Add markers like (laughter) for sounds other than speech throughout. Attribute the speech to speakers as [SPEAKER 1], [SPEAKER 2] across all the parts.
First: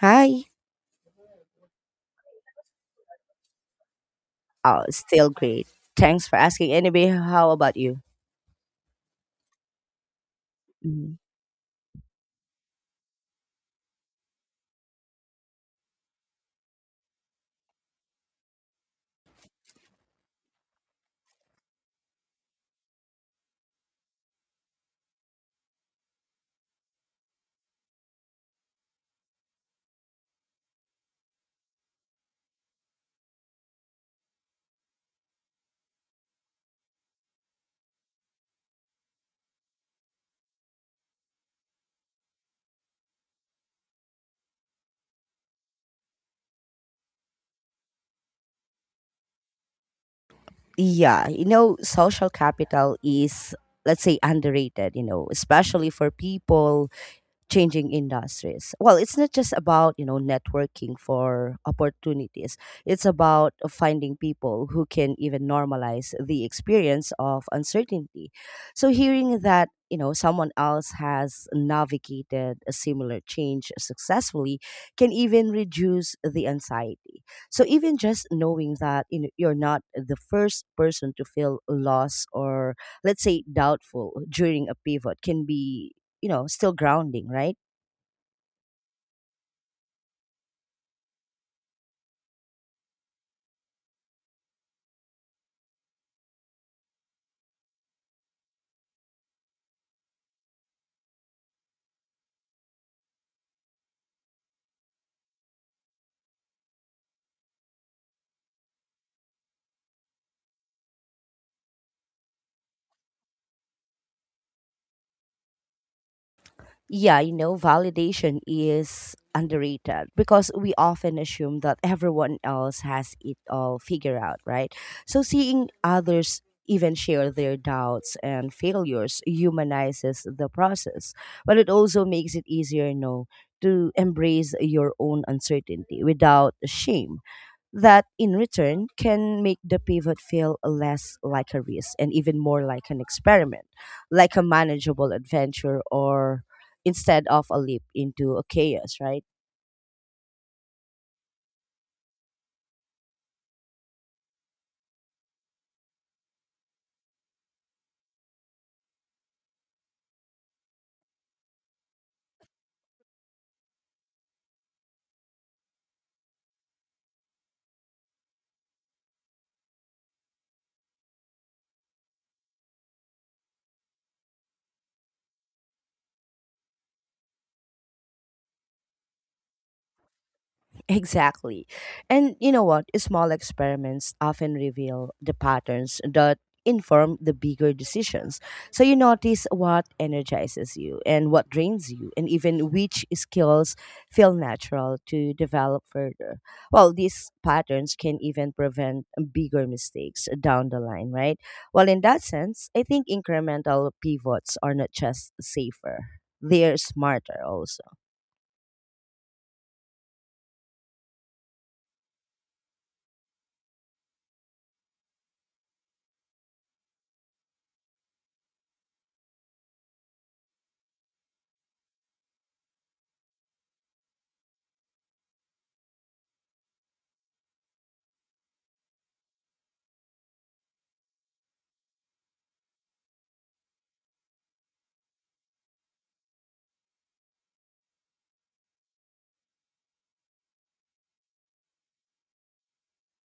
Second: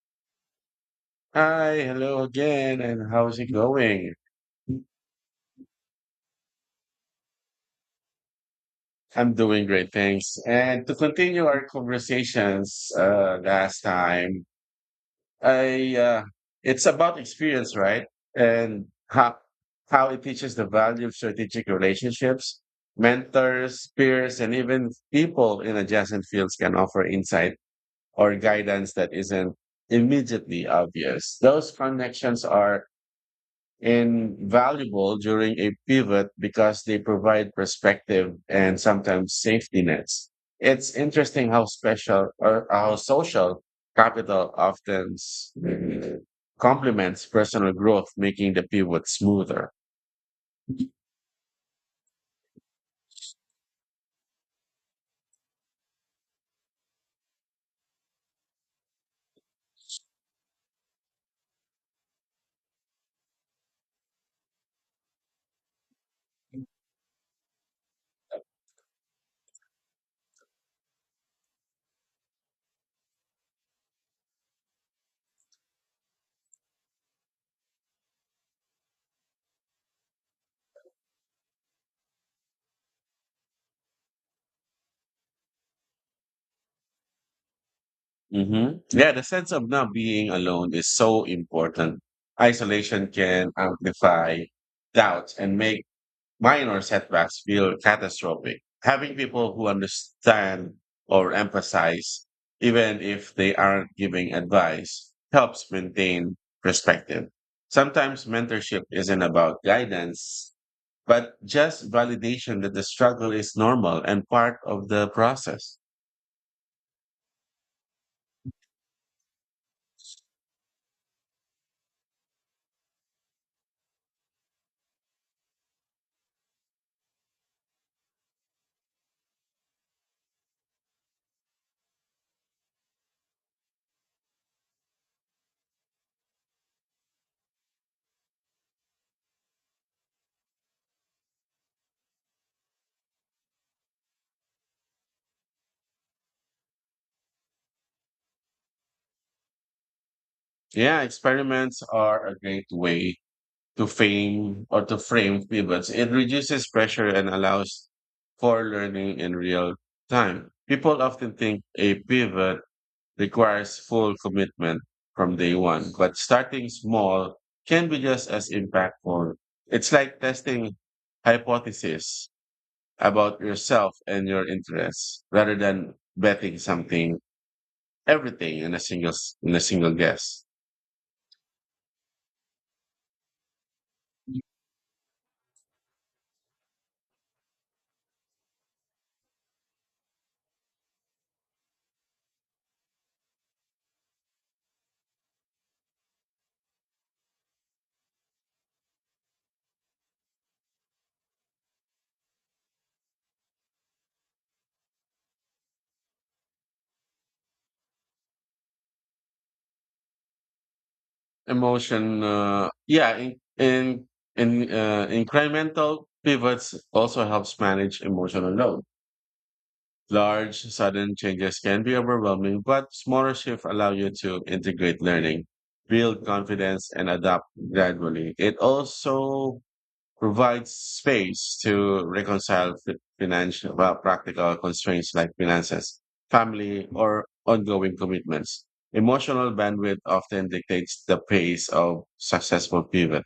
[SPEAKER 1] Hi.
[SPEAKER 2] Hi, hello again, and how's it going?
[SPEAKER 1] Oh, still great. Thanks for asking. Anyway, how about you?
[SPEAKER 2] I'm doing great, thanks. And to
[SPEAKER 1] Mhm.
[SPEAKER 2] continue our conversations last time, I it's about experience, right? And how it teaches the value of strategic relationships, mentors, peers, and even people in adjacent fields can offer insight or guidance that isn't immediately obvious. Those connections are invaluable during a pivot because they provide perspective and sometimes safety nets. It's interesting how special or how social capital often complements personal growth, making the pivot smoother.
[SPEAKER 1] Yeah, you know, social capital is, let's say, underrated, you know, especially for people changing industries. Well, it's not just about, you know, networking for opportunities. It's about finding people who can even normalize the experience of uncertainty. So hearing that, you know, someone else has navigated a similar change successfully can even reduce the anxiety. So even just knowing that you know, you're not the first person to feel lost or let's say doubtful during a pivot can be you know, still grounding, right?
[SPEAKER 2] Yeah, the sense of not being alone is so important. Isolation can amplify doubts and make minor setbacks feel catastrophic. Having people who understand or emphasize, even if they aren't giving advice, helps maintain perspective. Sometimes mentorship isn't about guidance, but just validation that the struggle is normal and part of the process.
[SPEAKER 1] Yeah, you know, validation is underrated because we often assume that everyone else has it all figured out, right? So seeing others even share their doubts and failures humanizes the process, but it also makes it easier, you know, to embrace your own uncertainty without shame. That in return can make the pivot feel less like a risk and even more like an experiment, like a manageable adventure or instead of a leap into a chaos, right?
[SPEAKER 2] Yeah, experiments are a great way to frame pivots. It reduces pressure and allows for learning in real time. People often think a pivot requires full commitment from day one, but starting small can be just as impactful. It's like testing hypotheses about yourself and your interests rather than betting everything in a single, in a single guess.
[SPEAKER 1] Exactly. And you know what? Small experiments often reveal the patterns that inform the bigger decisions. So you notice what energizes you and what drains you, and even which skills feel natural to develop further. Well, these patterns can even prevent bigger mistakes down the line, right? Well, in that sense, I think incremental pivots are not just safer, they're smarter also.
[SPEAKER 2] Emotion Yeah, in incremental pivots also helps manage emotional load. Large sudden changes can be overwhelming, but smaller shifts allow you to integrate learning, build confidence, and adapt gradually. It also provides space to reconcile financial, well, practical constraints like finances, family, or ongoing commitments. Emotional bandwidth often dictates the pace of successful pivot.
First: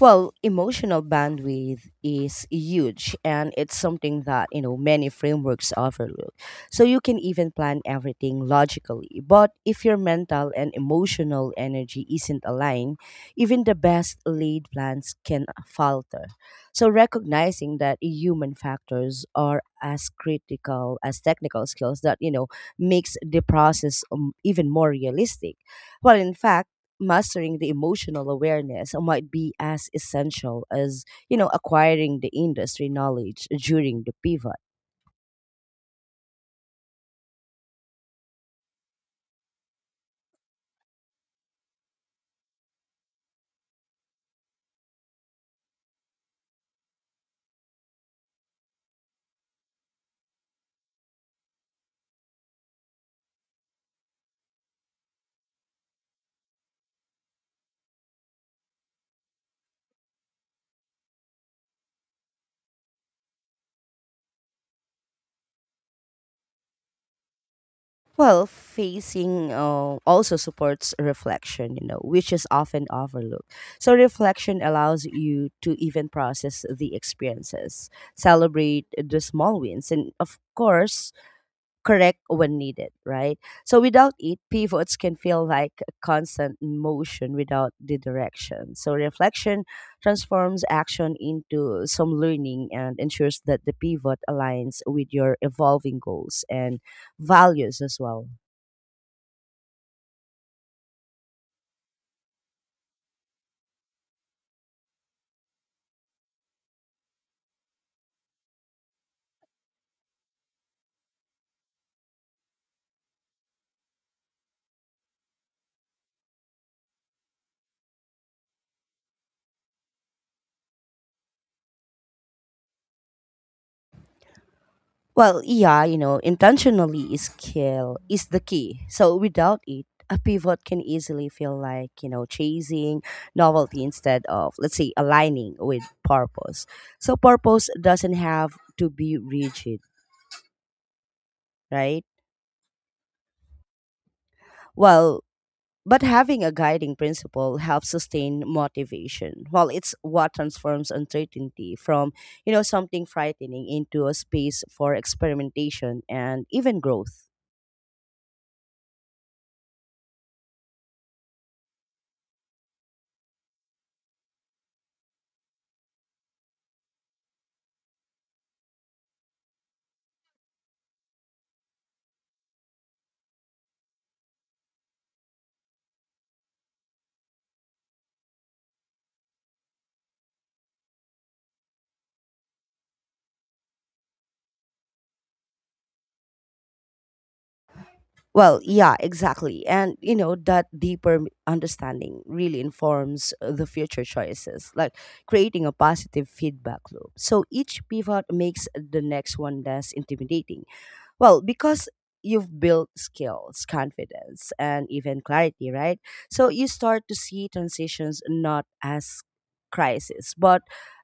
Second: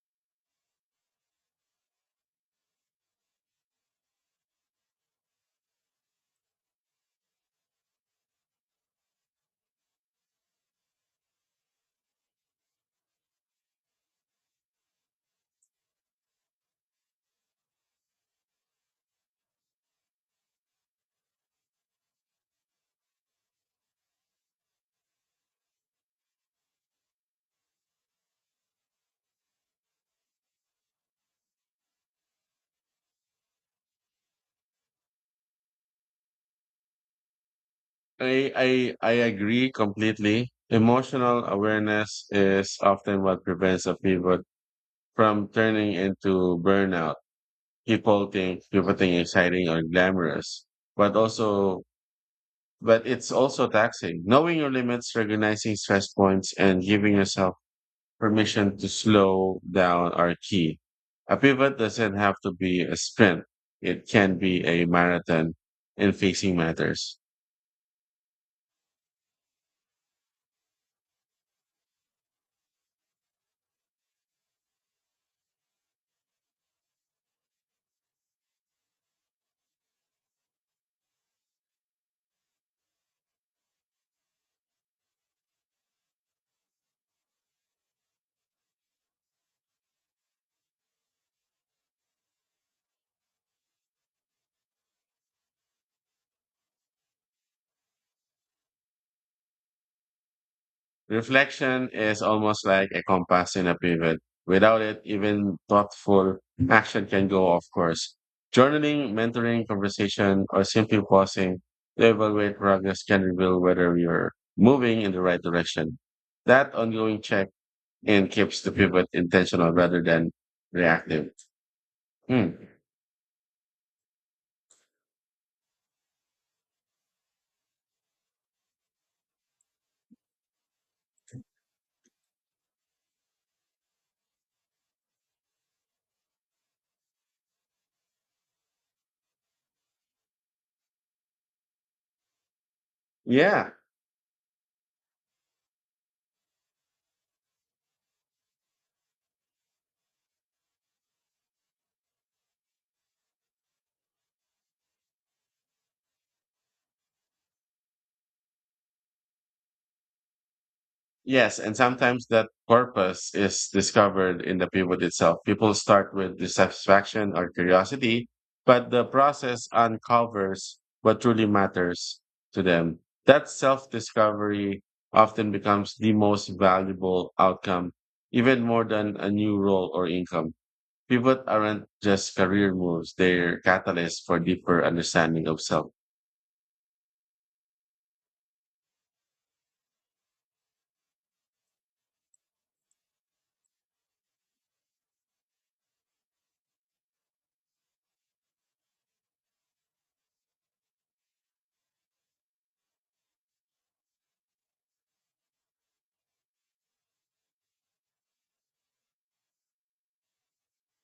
[SPEAKER 1] Well, emotional bandwidth is huge and it's something that, you know, many frameworks overlook. So you can even plan everything logically, but if your mental and emotional energy isn't aligned, even the best laid plans can falter. So recognizing that human factors are as critical as technical skills that, you know, makes the process even more realistic. Well, in fact, mastering the emotional awareness might be as essential as, you know, acquiring the industry knowledge during the pivot.
[SPEAKER 2] I agree completely. Emotional awareness is often what prevents a pivot from turning into burnout. People think pivoting is exciting or glamorous, but also but it's also taxing. Knowing your limits, recognizing stress points, and giving yourself permission to slow down are key. A pivot doesn't have to be a sprint, it can be a marathon in facing matters.
[SPEAKER 1] Well, facing also supports reflection, you know, which is often overlooked. So, reflection allows you to even process the experiences, celebrate the small wins, and of course, correct when needed, right? So without it, pivots can feel like a constant motion without the direction. So reflection transforms action into some learning and ensures that the pivot aligns with your evolving goals and values as well.
[SPEAKER 2] Reflection is almost like a compass in a pivot. Without it, even thoughtful action can go off course. Journaling, mentoring, conversation, or simply pausing to evaluate progress can reveal whether you're moving in the right direction. That ongoing check in keeps the pivot intentional rather than reactive. Hmm.
[SPEAKER 1] Well, yeah, you know, intentionally is kill is the key. So without it, a pivot can easily feel like, you know, chasing novelty instead of, let's say, aligning with purpose. So purpose doesn't have to be rigid, right?
[SPEAKER 2] Yeah.
[SPEAKER 1] Well, but having a guiding principle helps sustain motivation. Well, it's what transforms uncertainty from, you know, something frightening into a space for experimentation and even growth.
[SPEAKER 2] Yes, and sometimes that purpose is discovered in the pivot itself. People start with dissatisfaction or curiosity, but the process uncovers what truly matters to them. That self discovery often becomes the most valuable outcome, even more than a new role or income. Pivot aren't just career moves, they're catalysts for deeper understanding of self.
[SPEAKER 1] Well, yeah, exactly. And you know, that deeper understanding really informs the future choices, like creating a positive feedback loop. So each pivot makes the next one less intimidating. Well, because you've built skills, confidence, and even clarity, right? So you start to see transitions not as crises, but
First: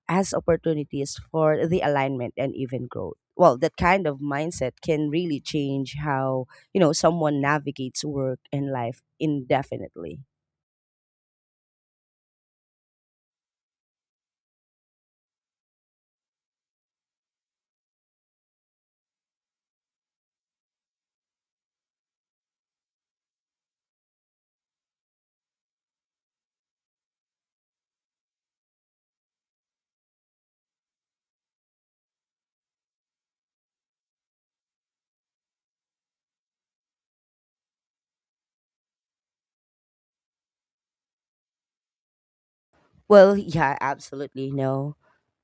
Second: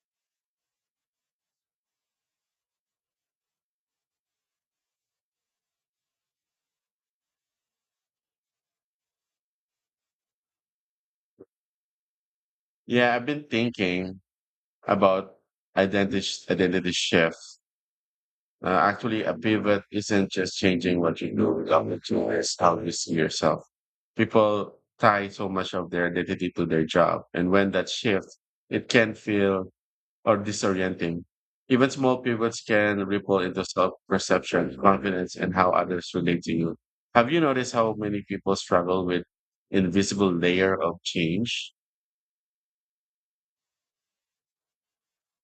[SPEAKER 1] as opportunities for the alignment and even growth. Well, that kind of mindset can really change how, you know, someone navigates work and life indefinitely.
[SPEAKER 2] Yeah, I've been thinking about identity shift. Actually, a pivot isn't just changing what you do, it's how you see yourself. People tie so much of their identity to their job. And when that shifts, it can feel or disorienting. Even small pivots can ripple into self perception, confidence, and how others relate to you. Have you noticed how many people struggle with invisible layer of change?
[SPEAKER 1] Well, (laughs) yeah, absolutely. No.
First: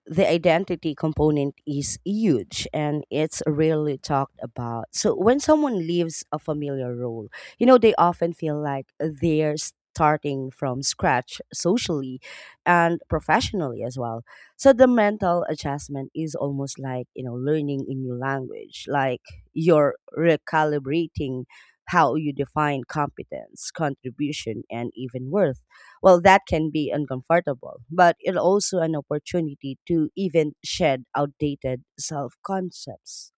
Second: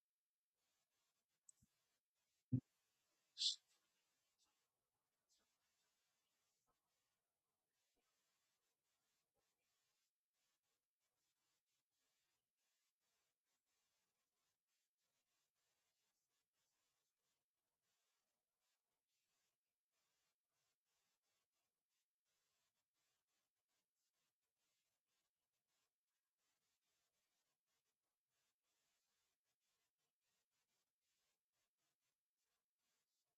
[SPEAKER 1] The identity component is huge and it's rarely talked about. So when someone leaves a familiar role, you know, they often feel like they're starting from scratch socially and professionally as well. So the mental adjustment is almost like, you know, learning a new language, like you're recalibrating how you define competence, contribution, and even worth. Well, that can be uncomfortable, but it's also an opportunity to even shed outdated self concepts.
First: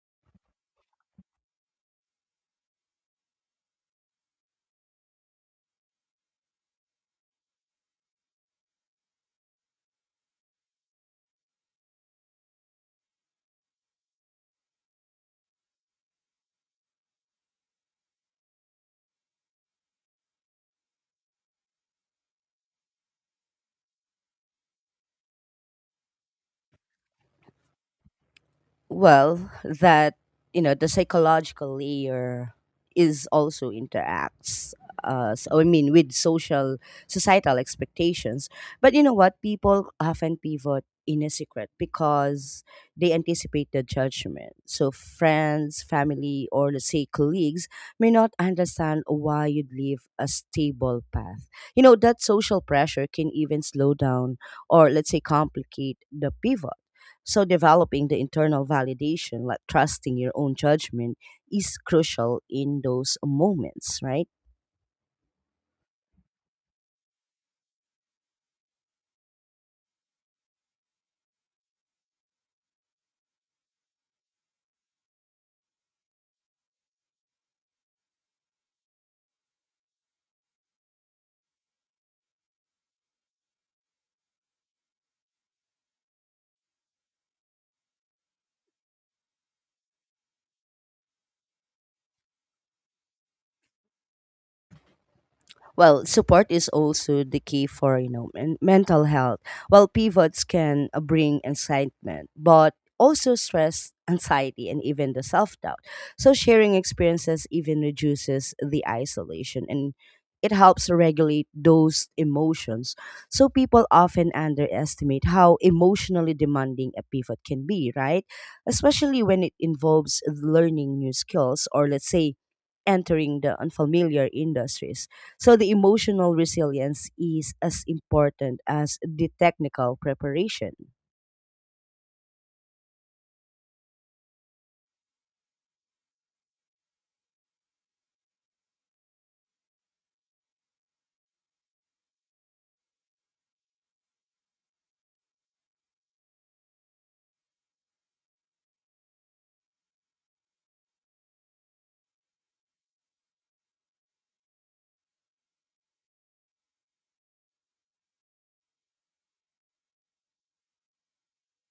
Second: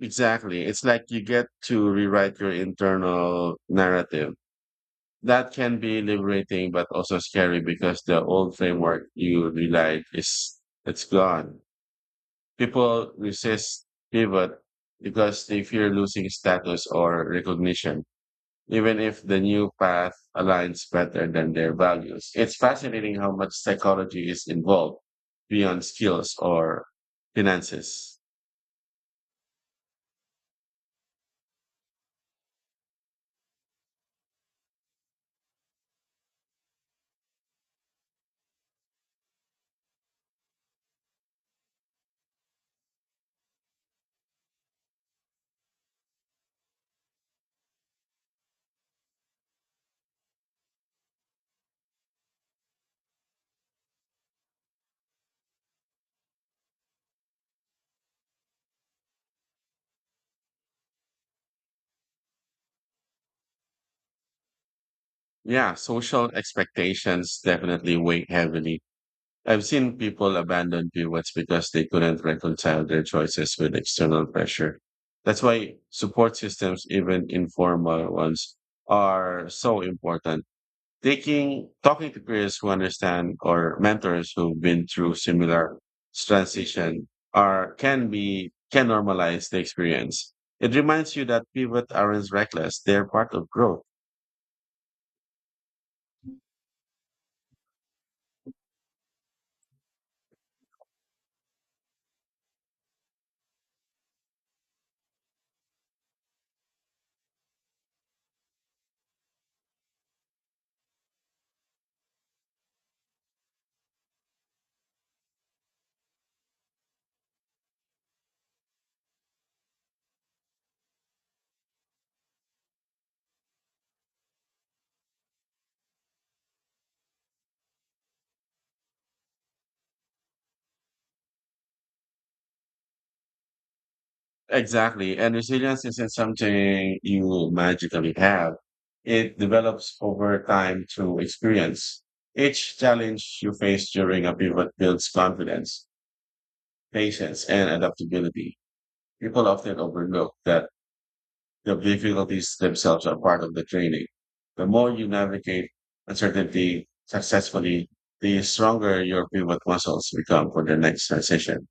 [SPEAKER 2] Exactly. It's like you get to rewrite your internal narrative that can be liberating but also scary because the old framework you relied is it's gone. People resist pivot because they fear losing status or recognition, even if the new path aligns better than their values. It's fascinating how much psychology is involved beyond skills or finances.
[SPEAKER 1] Well, that, you know, the psychological layer is also interacts I mean, with social societal expectations. But you know what, people often pivot in a secret because they anticipate the judgment. So friends, family, or let's say colleagues may not understand why you'd leave a stable path. You know, that social pressure can even slow down or let's say complicate the pivot. So, developing the internal validation, like trusting your own judgment, is crucial in those moments, right?
[SPEAKER 2] Yeah, social expectations definitely weigh heavily. I've seen people abandon pivots because they couldn't reconcile their choices with external pressure. That's why support systems, even informal ones, are so important. Taking Talking to peers who understand or mentors who've been through similar transition are can be can normalize the experience. It reminds you that pivot aren't reckless; they're part of growth.
[SPEAKER 1] Well, support is also the key for, you know, mental health. While pivots can bring excitement, but also stress, anxiety, and even the self-doubt. So sharing experiences even reduces the isolation and it helps regulate those emotions. So people often underestimate how emotionally demanding a pivot can be, right? Especially when it involves learning new skills or let's say entering the unfamiliar industries. So the emotional resilience is as important as the technical preparation.
[SPEAKER 2] Exactly. And resilience isn't something you magically have. It develops over time through experience. Each challenge you face during a pivot builds confidence, patience, and adaptability. People often overlook that the difficulties themselves are part of the training. The more you navigate uncertainty successfully, the stronger your pivot muscles become for the next transition.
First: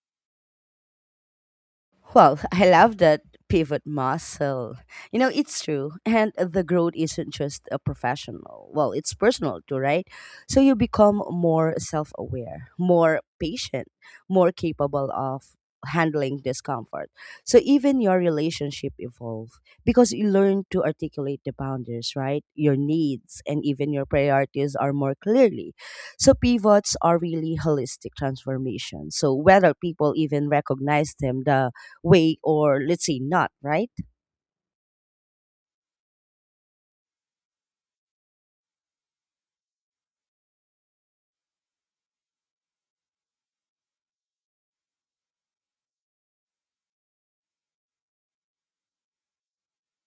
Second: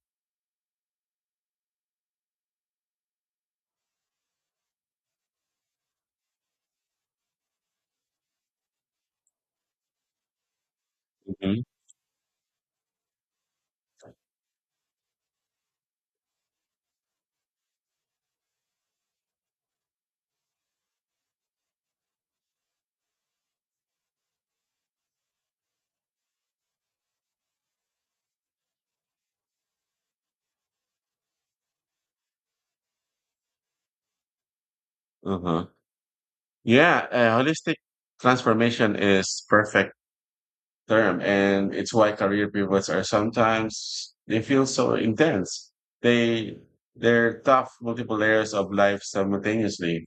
[SPEAKER 1] Well, (laughs) I love that pivot muscle. You know, it's true. And the growth isn't just a professional. Well, it's personal too, right? So you become
[SPEAKER 2] hmm
[SPEAKER 1] more self aware, more patient, more capable of handling discomfort. So even your relationship evolve because you learn to articulate the boundaries, right? Your needs and even your priorities are more clearly. So pivots are really holistic transformations. So whether people even recognize them, the way or let's say not, right?
[SPEAKER 2] Uh-huh. Yeah, holistic transformation is perfect term, and it's why career pivots are sometimes they feel so intense. They they're tough multiple layers of life simultaneously.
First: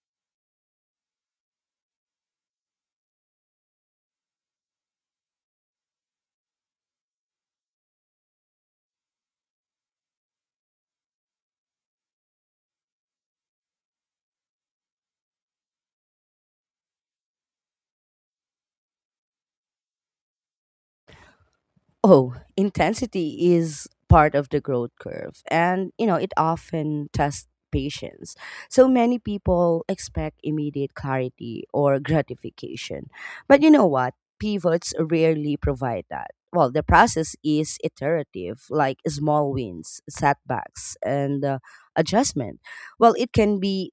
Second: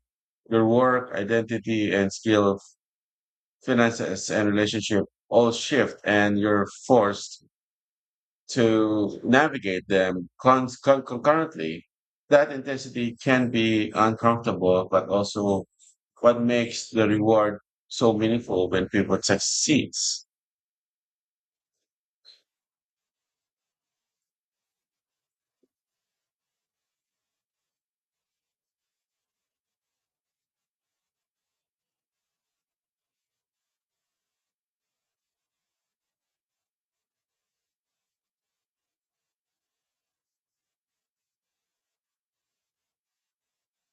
[SPEAKER 2] Your work, identity, and skill, finances, and relationship all shift, and you're forced to navigate them concurrently. That intensity can be uncomfortable, but also what makes the reward so meaningful when people succeeds.
[SPEAKER 1] Oh, intensity is part of the growth curve and you know it often tests patience. So many people expect immediate clarity or gratification. But you know what? Pivots rarely provide that. Well, the process is iterative, like small wins, setbacks, and adjustment. Well, it can be,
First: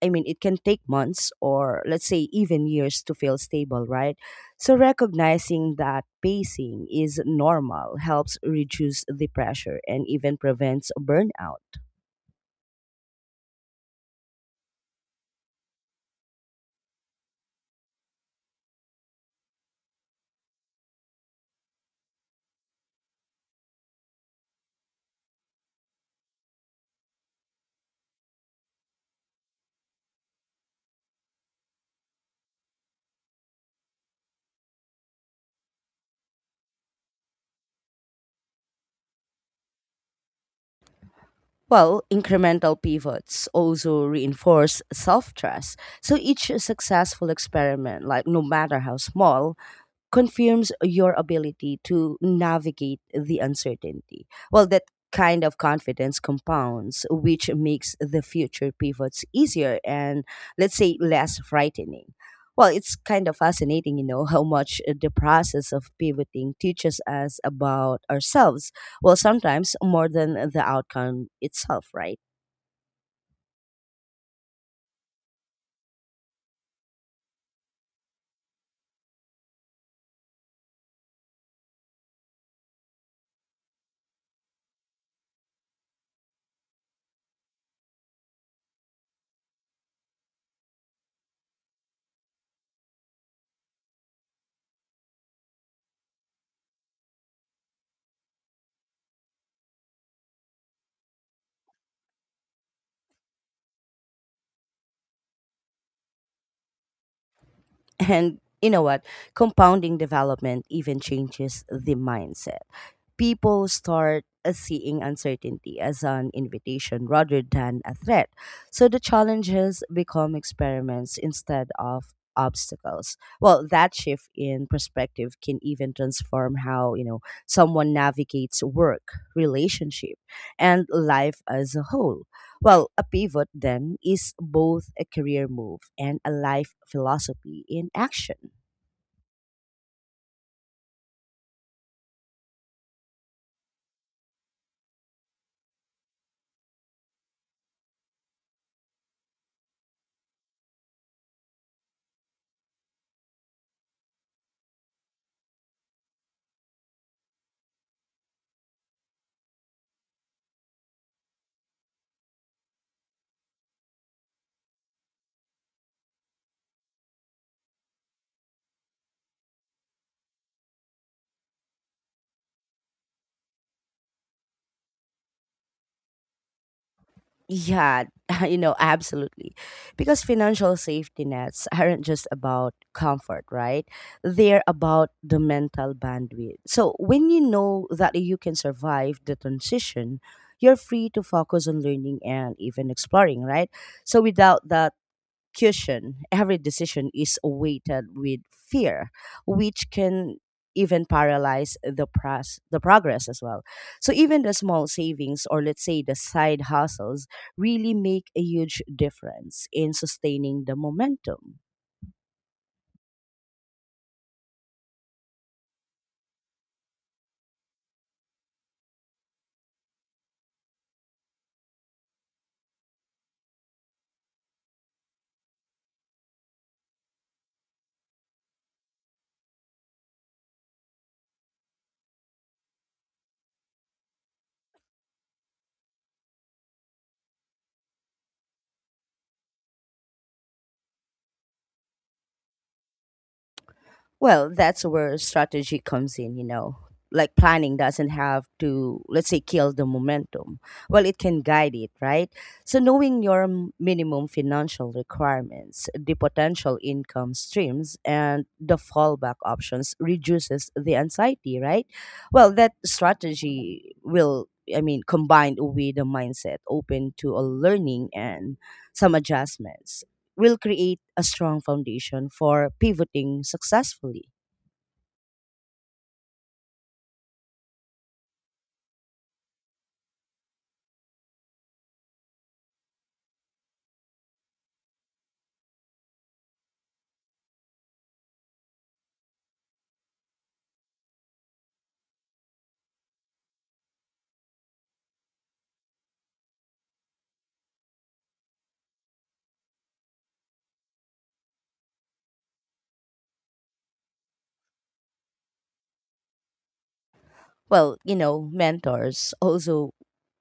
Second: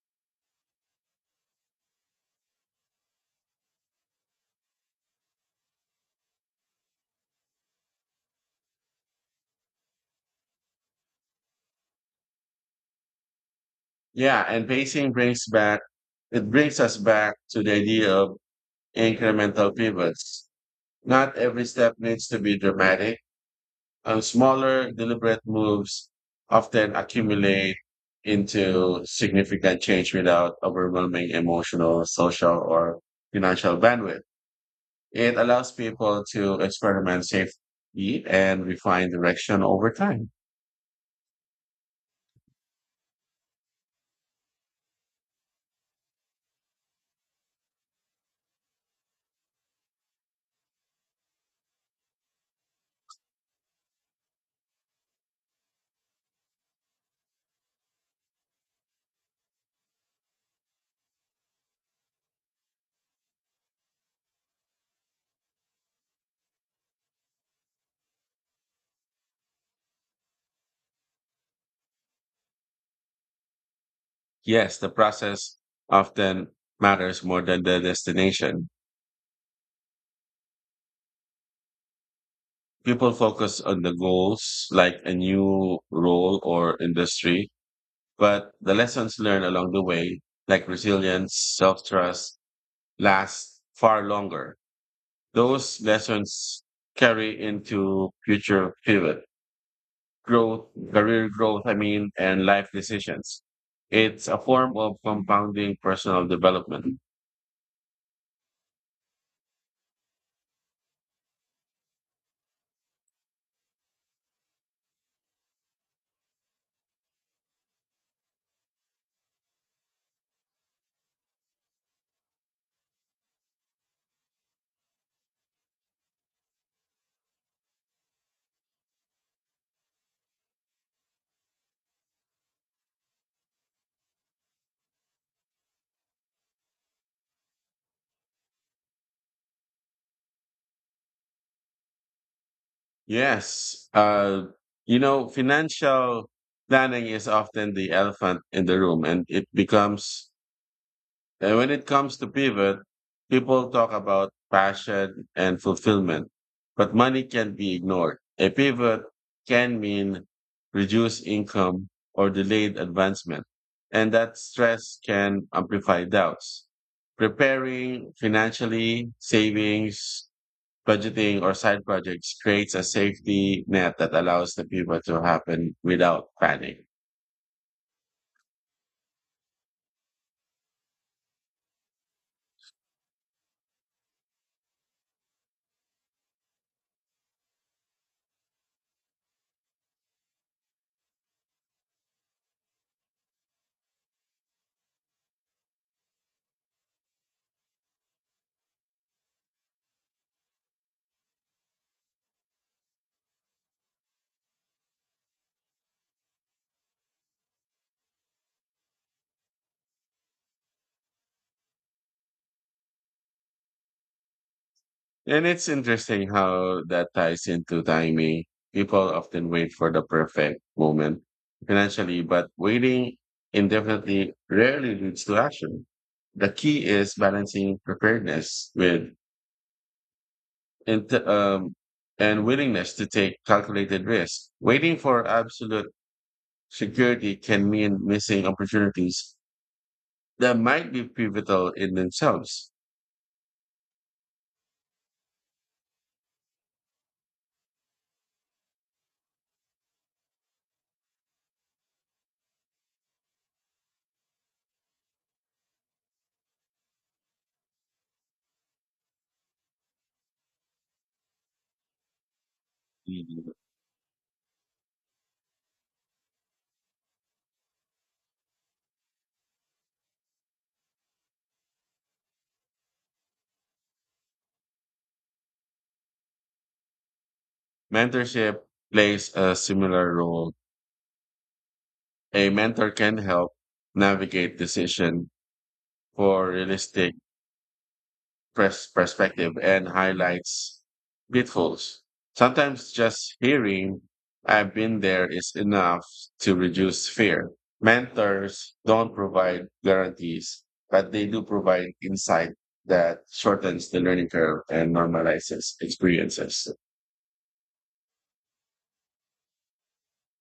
[SPEAKER 1] it can take months or let's say even years to feel stable, right? So recognizing that pacing is normal helps reduce the pressure and even prevents burnout.
[SPEAKER 2] Yeah, and pacing brings back it brings us back to the idea of incremental pivots. Not every step needs to be dramatic. And smaller, deliberate moves often accumulate into significant change without overwhelming emotional, social, or financial bandwidth. It allows people to experiment safely and refine direction over time.
[SPEAKER 1] Well, incremental pivots also reinforce self trust. So each successful experiment, like no matter how small, confirms your ability to navigate the uncertainty. Well, that kind of confidence compounds, which makes the future pivots easier and, let's say, less frightening. Well, it's kind of fascinating, you know, how much the process of pivoting teaches us about ourselves. Well, sometimes more than the outcome itself, right?
[SPEAKER 2] Yes, the process often matters more than the destination. People focus on the goals, like a new role or industry, but the lessons learned along the way, like resilience, self trust, last far longer. Those lessons carry into future pivot, growth, career growth, I mean, and life decisions. It's a form of compounding personal development.
[SPEAKER 1] And you know what? Compounding development even changes the mindset. People start seeing uncertainty as an invitation rather than a threat. So the challenges become experiments instead of obstacles. Well, that shift in perspective can even transform how, you know, someone navigates work, relationship, and life as a whole. Well, a pivot then is both a career move and a life philosophy in action.
[SPEAKER 2] Yes. Financial planning is often the elephant in the room and it becomes And when it comes to pivot, people talk about passion and fulfillment, but money can be ignored. A pivot can mean reduced income or delayed advancement, and that stress can amplify doubts. Preparing financially, savings, budgeting, or side projects creates a safety net that allows the pivot to happen without panic.
[SPEAKER 1] Yeah, (laughs) you know, absolutely. Because financial safety nets (laughs) aren't just about comfort, right? They're about the mental bandwidth. So when you know that you can survive the transition, you're free to focus on learning and even exploring, right? So without that execution, every decision is weighted with fear, which can even paralyze the the progress as well. So even the small savings or let's say the side hustles really make a huge difference in sustaining the momentum.
[SPEAKER 2] And it's interesting how that ties into timing. People often wait for the perfect moment financially, but waiting indefinitely rarely leads to action. The key is balancing preparedness with int- um, and willingness to take calculated risks. Waiting for absolute security can mean missing opportunities that might be pivotal in themselves.
[SPEAKER 1] Well, that's where strategy comes in, you know. Like planning doesn't have to, let's say, kill the momentum. Well, it can guide it, right? So, knowing your minimum financial requirements, the potential income streams, and the fallback options reduces the anxiety, right? Well, that
[SPEAKER 2] Mhm.
[SPEAKER 1] strategy will, I mean, combined with a mindset open to a learning and some adjustments will create a strong foundation for pivoting successfully.
[SPEAKER 2] Mentorship plays a similar role. A mentor can help navigate decision for realistic perspective and highlights pitfalls. Sometimes just hearing "I've been there" is enough to reduce fear. Mentors don't provide guarantees, but they do provide insight that shortens the learning curve and normalizes experiences.
[SPEAKER 1] Well, you know, mentors also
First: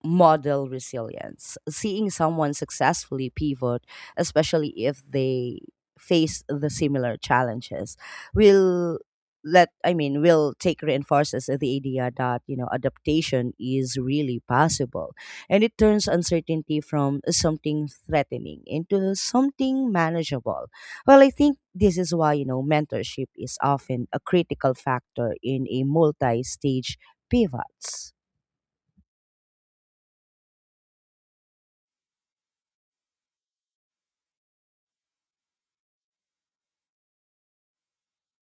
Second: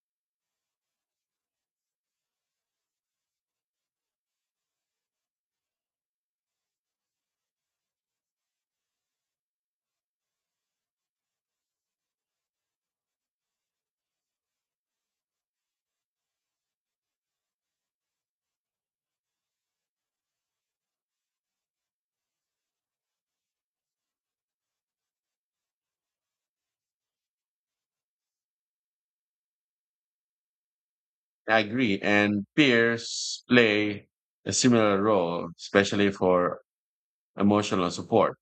[SPEAKER 1] model resilience. Seeing someone successfully pivot, especially if they face the similar challenges, will let I mean will take reinforces the idea that you know adaptation is really possible, and it turns uncertainty from something threatening into something manageable. Well, I think this is why you know mentorship is often a critical factor in a multi-stage pivots.
[SPEAKER 2] I agree. And peers play a similar role, especially for emotional support.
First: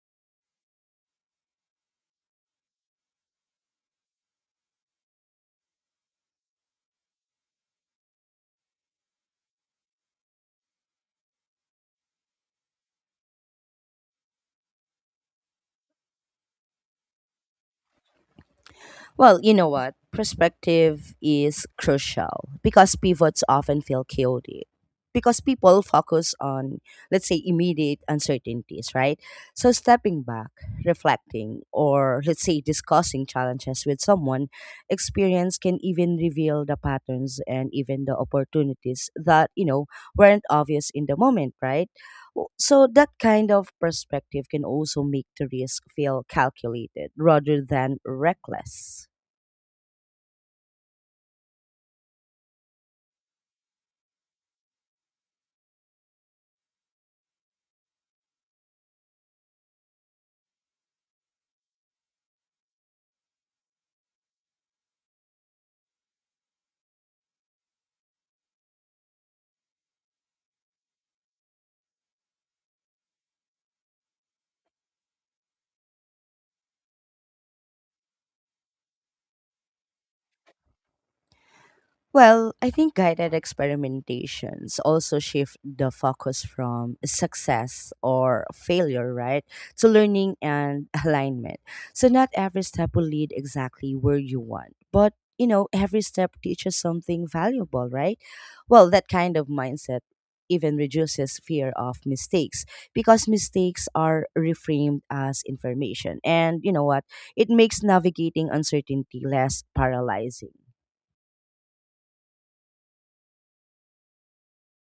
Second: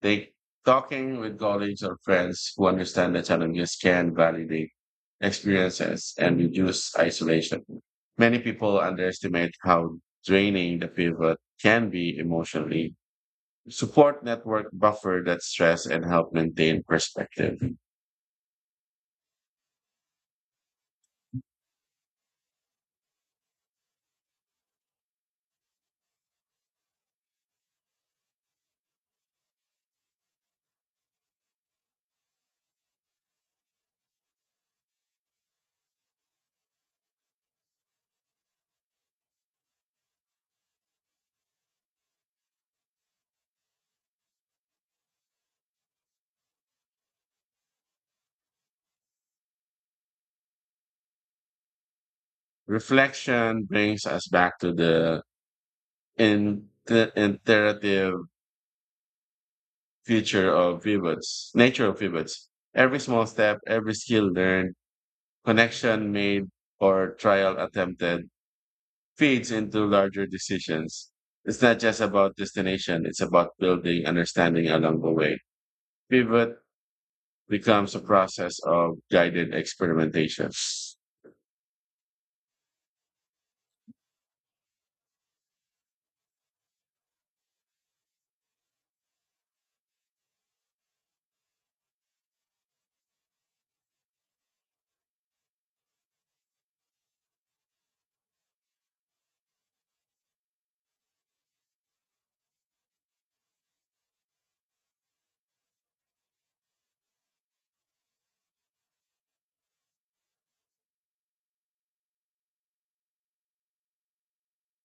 [SPEAKER 2] They Talking with colleagues or friends who understand the challenges can validate experiences and reduce isolation. Many people underestimate how draining the pivot can be emotionally. Support network buffer that stress and help maintain perspective.
[SPEAKER 1] Well, you know what? Perspective is crucial because pivots often feel chaotic. Because people focus on, let's say, immediate uncertainties, right? So stepping back, reflecting, or let's say discussing challenges with someone, experience can even reveal the patterns and even the opportunities that, you know, weren't obvious in the moment, right? So that kind of perspective can also make the risk feel calculated rather than reckless.
[SPEAKER 2] Reflection brings us back to the iterative nature of pivots. Every small step, every skill learned, connection made, or trial attempted feeds into larger decisions. It's not just about destination, it's about building understanding along the way. Pivot becomes a process of guided experimentation.
[SPEAKER 1] Well, I think guided experimentations also shift the focus from success or failure, right, to learning and (laughs) alignment. So, not every step will lead exactly where you want, but you know, every step teaches something valuable, right? Well, that kind of mindset even reduces fear of mistakes because mistakes are reframed as information. And you know what? It makes navigating uncertainty less paralyzing.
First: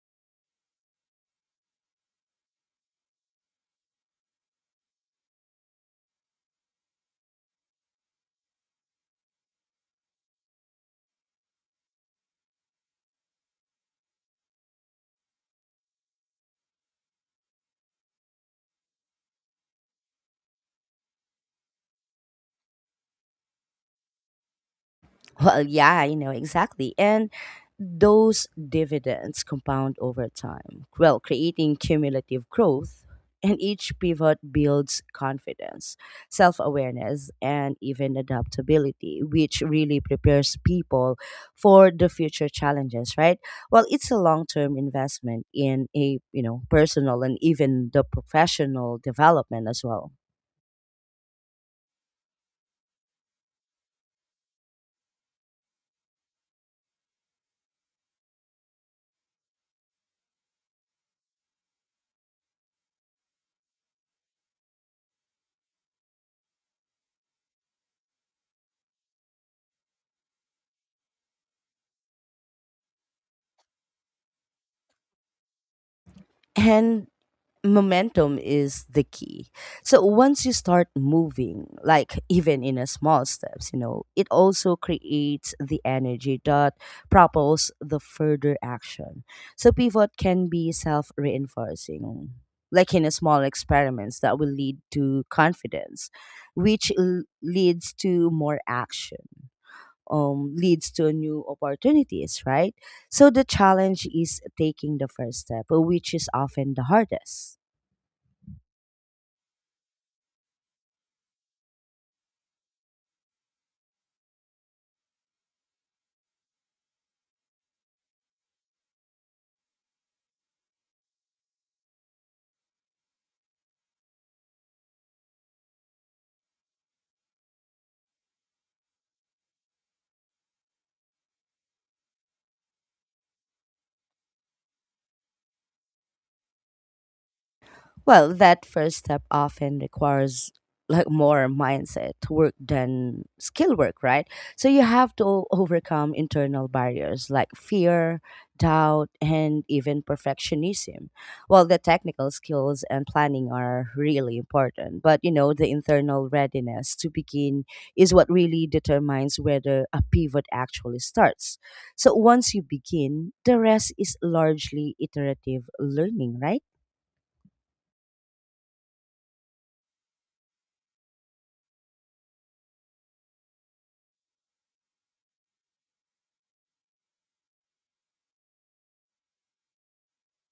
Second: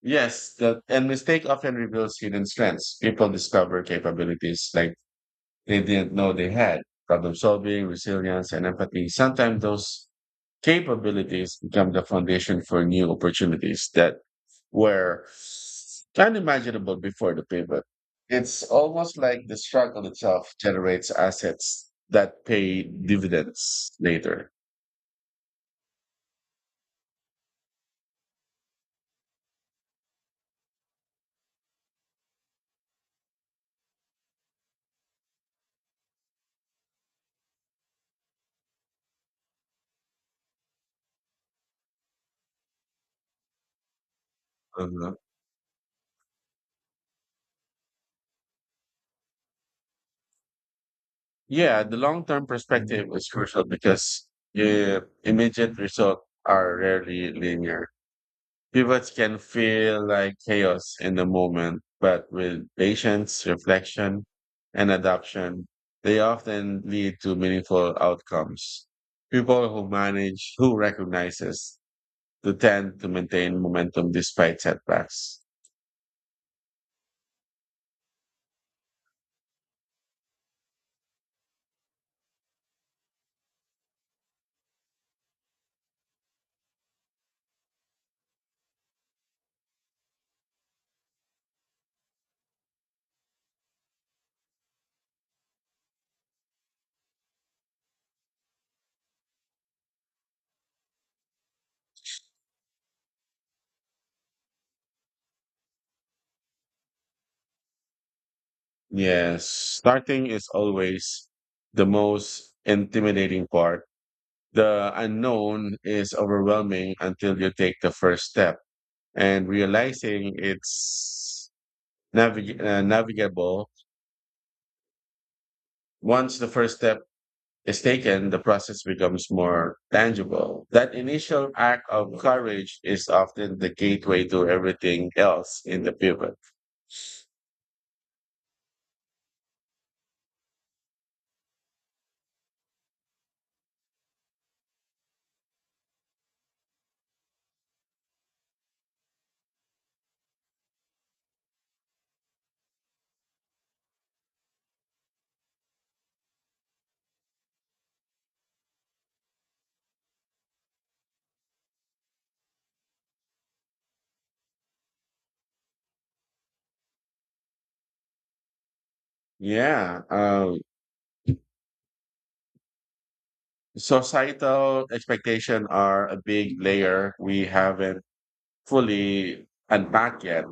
[SPEAKER 2] And mistake often reveals hidden strengths. People discover capabilities like they didn't know they had. Problem solving, resilience, and empathy. Sometimes those capabilities become the foundation for new opportunities that were unimaginable before the pivot. It's almost like the struggle itself generates assets that pay dividends later.
[SPEAKER 1] Well, yeah, I know exactly. And those dividends compound over time, well, creating cumulative growth. And each pivot builds confidence, self awareness, and even adaptability, which really prepares people for the future challenges, right? Well, it's a long term
[SPEAKER 2] Uh-huh.
[SPEAKER 1] investment in a, you know, personal and even the professional development as well.
[SPEAKER 2] Yeah, the long term perspective is crucial because the immediate results are rarely linear. Pivots can feel like chaos in the moment, but with patience, reflection, and adaption, they often lead to meaningful outcomes. People who recognizes, to tend to maintain momentum despite setbacks.
[SPEAKER 1] And momentum is the key. So once you start moving, like (laughs) even in a small steps, you know, it also creates the energy that propels the further action. So pivot can be self-reinforcing, like in a small experiments that will lead to confidence, which leads to more action, leads to new opportunities, right? So the challenge is taking the first step, which is often the hardest.
[SPEAKER 2] Yes, starting is always the most intimidating part. The unknown is overwhelming until you take the first step and realizing it's navigable. Once the first step is taken, the process becomes more tangible. That initial act of courage is often the gateway to everything else in the pivot.
[SPEAKER 1] Well, that first step often requires like more mindset work than skill work, right? So you have to overcome internal barriers like fear, doubt, and even perfectionism. Well, the technical skills and planning are really important, but you know, the internal readiness to begin is what really determines whether a pivot actually starts. So once you begin, the rest is largely iterative learning, right?
[SPEAKER 2] Yeah. Societal expectation are a big layer we haven't fully unpacked yet.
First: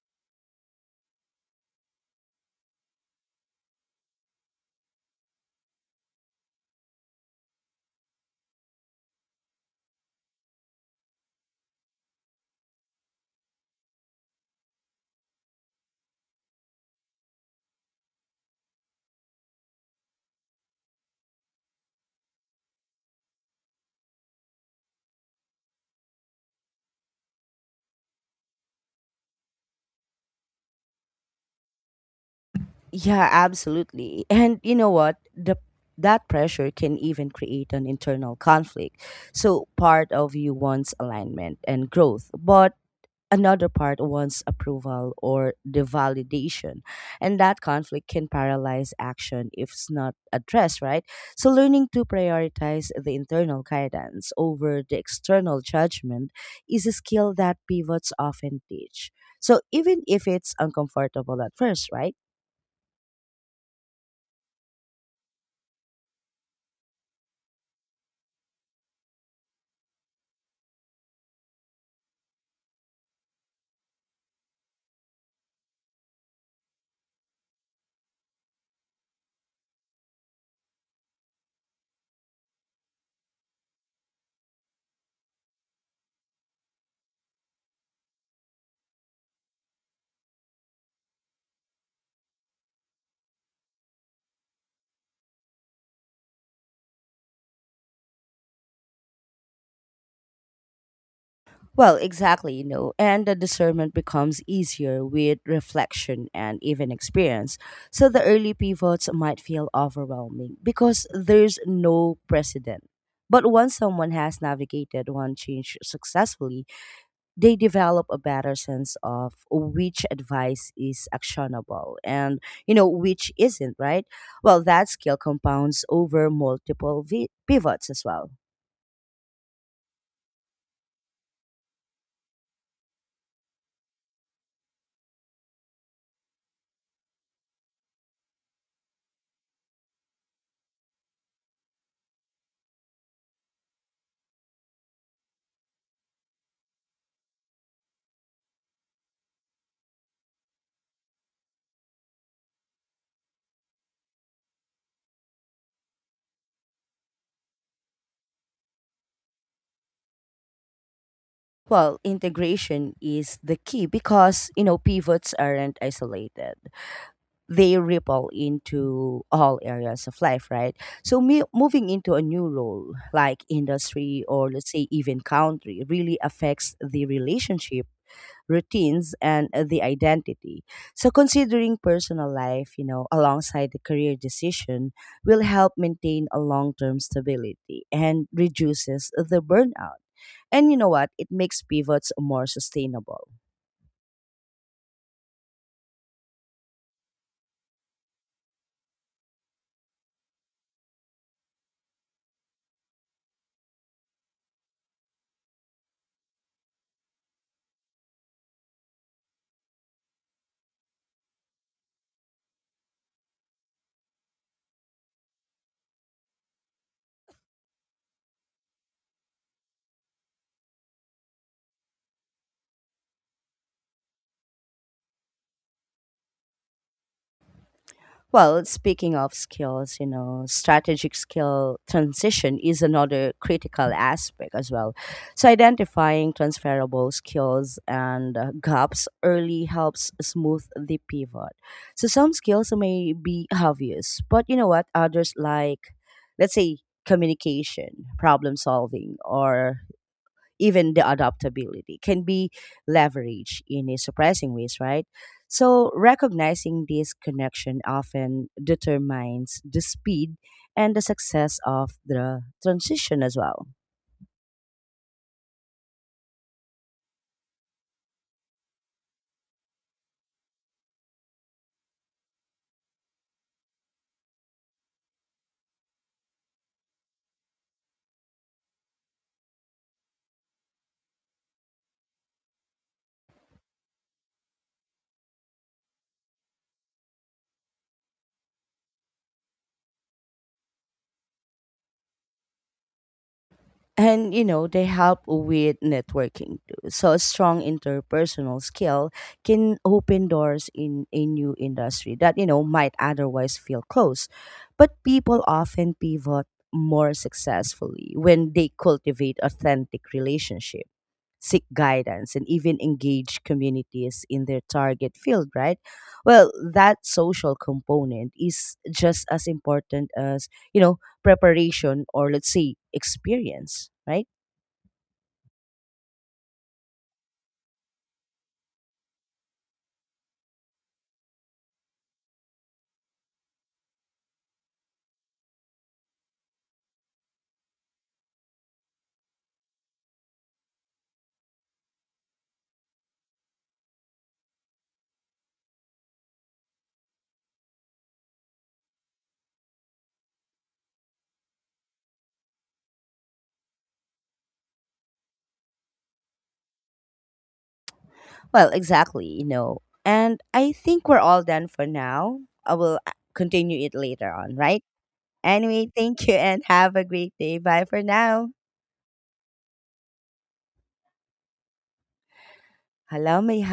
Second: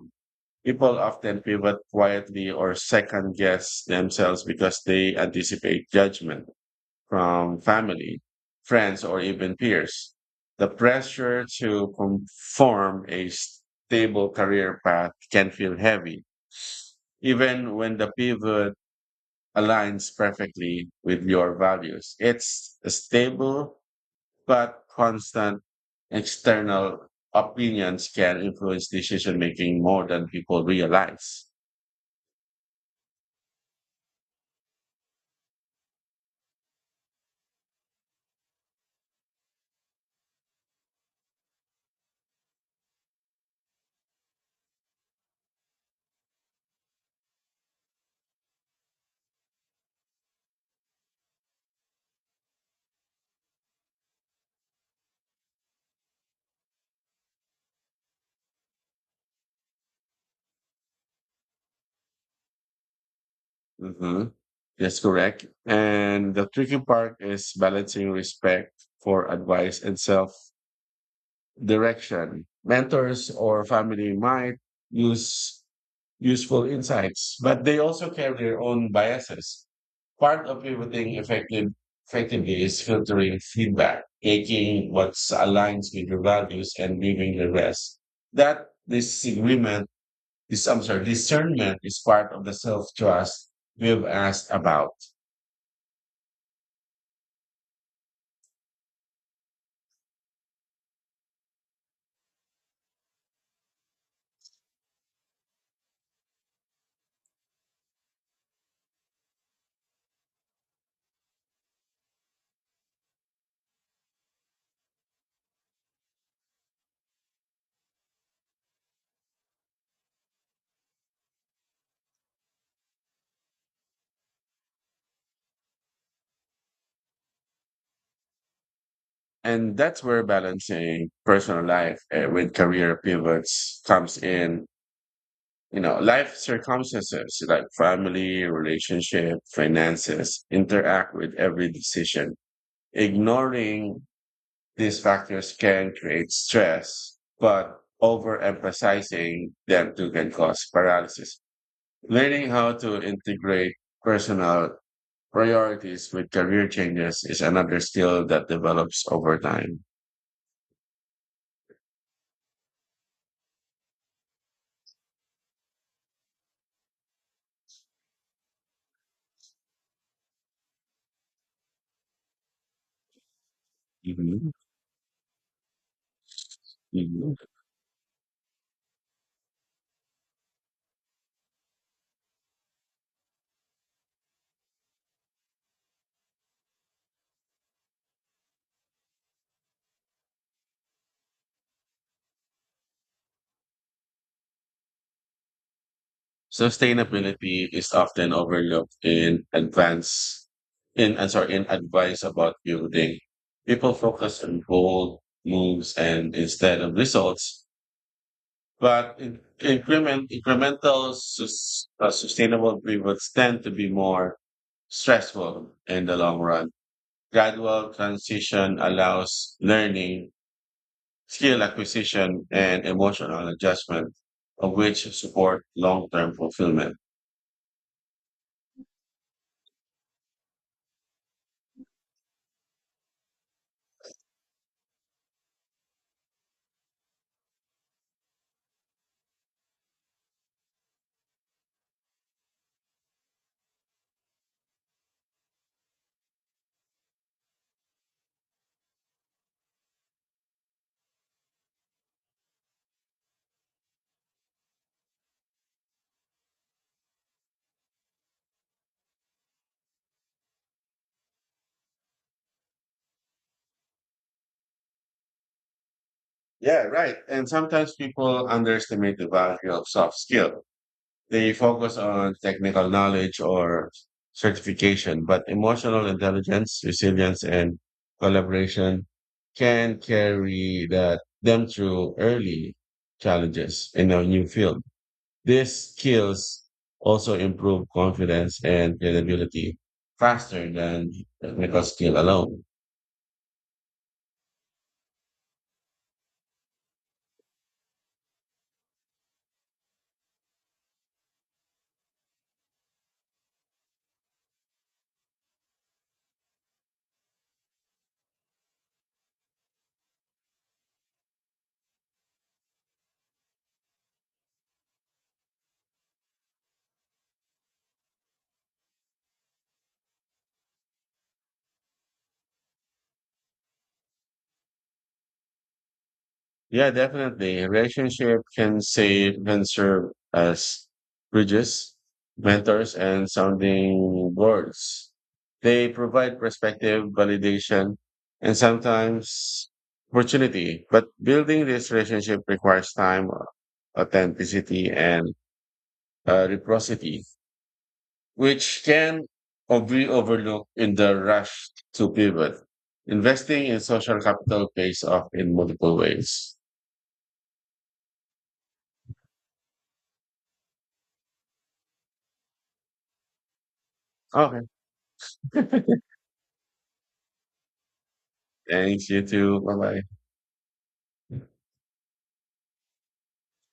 [SPEAKER 2] People often pivot quietly or second guess themselves because they anticipate judgment from family, friends, or even peers. The pressure to conform a stable career path can feel heavy, even when the pivot aligns perfectly with your values. It's a stable, but constant external opinions can influence decision making more than people realize.
[SPEAKER 1] Yeah, absolutely. And you know what? The That pressure can even create an internal conflict. So part of you wants alignment and growth, but another part wants approval or the validation. And that conflict can paralyze action if it's not addressed, right? So learning to prioritize the internal guidance over the external judgment is a skill that pivots often teach. So even if it's uncomfortable at first, right?
[SPEAKER 2] hmm That's correct. And the tricky part is balancing respect for advice and self direction. Mentors or family might use useful insights, but they also carry their own biases. Part of pivoting effectively is filtering feedback, taking what aligns with your values and leaving the rest. That disagreement, this I'm sorry, Discernment is part of the self trust we've asked about.
[SPEAKER 1] Well, exactly, you know, and the discernment becomes easier with reflection and even experience. So the early pivots might feel overwhelming because there's no precedent. But once someone has navigated one change successfully, they develop a better sense of which advice is actionable and, you know, which isn't, right? Well, that skill compounds over multiple pivots as well.
[SPEAKER 2] And that's where balancing personal life with career pivots comes in. You know, life circumstances like family, relationship, finances interact with every decision. Ignoring these factors can create stress, but overemphasizing them too can cause paralysis. Learning how to integrate personal priorities with career changes is another skill that develops over time.
[SPEAKER 1] Well, integration is the key because, you know, pivots aren't isolated. They ripple into all areas of life, right? So, moving into a new role, like industry or
[SPEAKER 2] Mhm.
[SPEAKER 1] let's say even country, really affects the
[SPEAKER 2] Mhm.
[SPEAKER 1] relationship routines and the identity. So considering personal life, you know, alongside the career decision will help maintain a long-term stability and reduces the burnout. And you know what? It makes pivots more sustainable.
[SPEAKER 2] So, sustainability is often overlooked in advance in I'm sorry, in advice about building. People focus on bold moves and instead of results, but in, increment incremental sustainable pivots tend to be more stressful in the long run. Gradual transition allows learning, skill acquisition, and emotional adjustment, of which support long-term fulfillment.
[SPEAKER 1] Well, speaking of skills, you know, strategic skill transition is another critical aspect as well. So, identifying transferable skills and gaps early helps smooth the pivot. So, some skills may be obvious, but you know what? Others, like, let's say, communication, problem solving, or even the adaptability can be leveraged in a surprising ways, right? So recognizing this connection often determines the speed and the success of the transition as well.
[SPEAKER 2] Yeah, right. And sometimes people underestimate the value of soft skill. They focus on technical knowledge or certification, but emotional intelligence, resilience, and collaboration can carry that them through early challenges in a new field. These skills also improve confidence and credibility faster than technical skill alone.
[SPEAKER 1] And you know they help with networking too. So a strong interpersonal skill can open doors in a new industry that you know might otherwise feel closed. But people often pivot more successfully when they cultivate authentic relationships, seek guidance, and even engage communities in their target field, right? Well, that social component is just as important as, you know, preparation or let's say experience, right?
[SPEAKER 2] Yeah, definitely. Relationship can serve as bridges, mentors, and sounding boards. They provide perspective, validation, and sometimes opportunity. But building this relationship requires time, authenticity, and reciprocity, which can be overlooked in the rush to pivot. Investing in social capital pays off in multiple ways.
[SPEAKER 1] Well, exactly, you know. And I think we're all done for now. I will continue it later on,
[SPEAKER 2] Okay.
[SPEAKER 1] right? Anyway, thank you and have a great day. Bye for now.
[SPEAKER 2] Thanks, you too. Bye bye.
[SPEAKER 1] Hello, may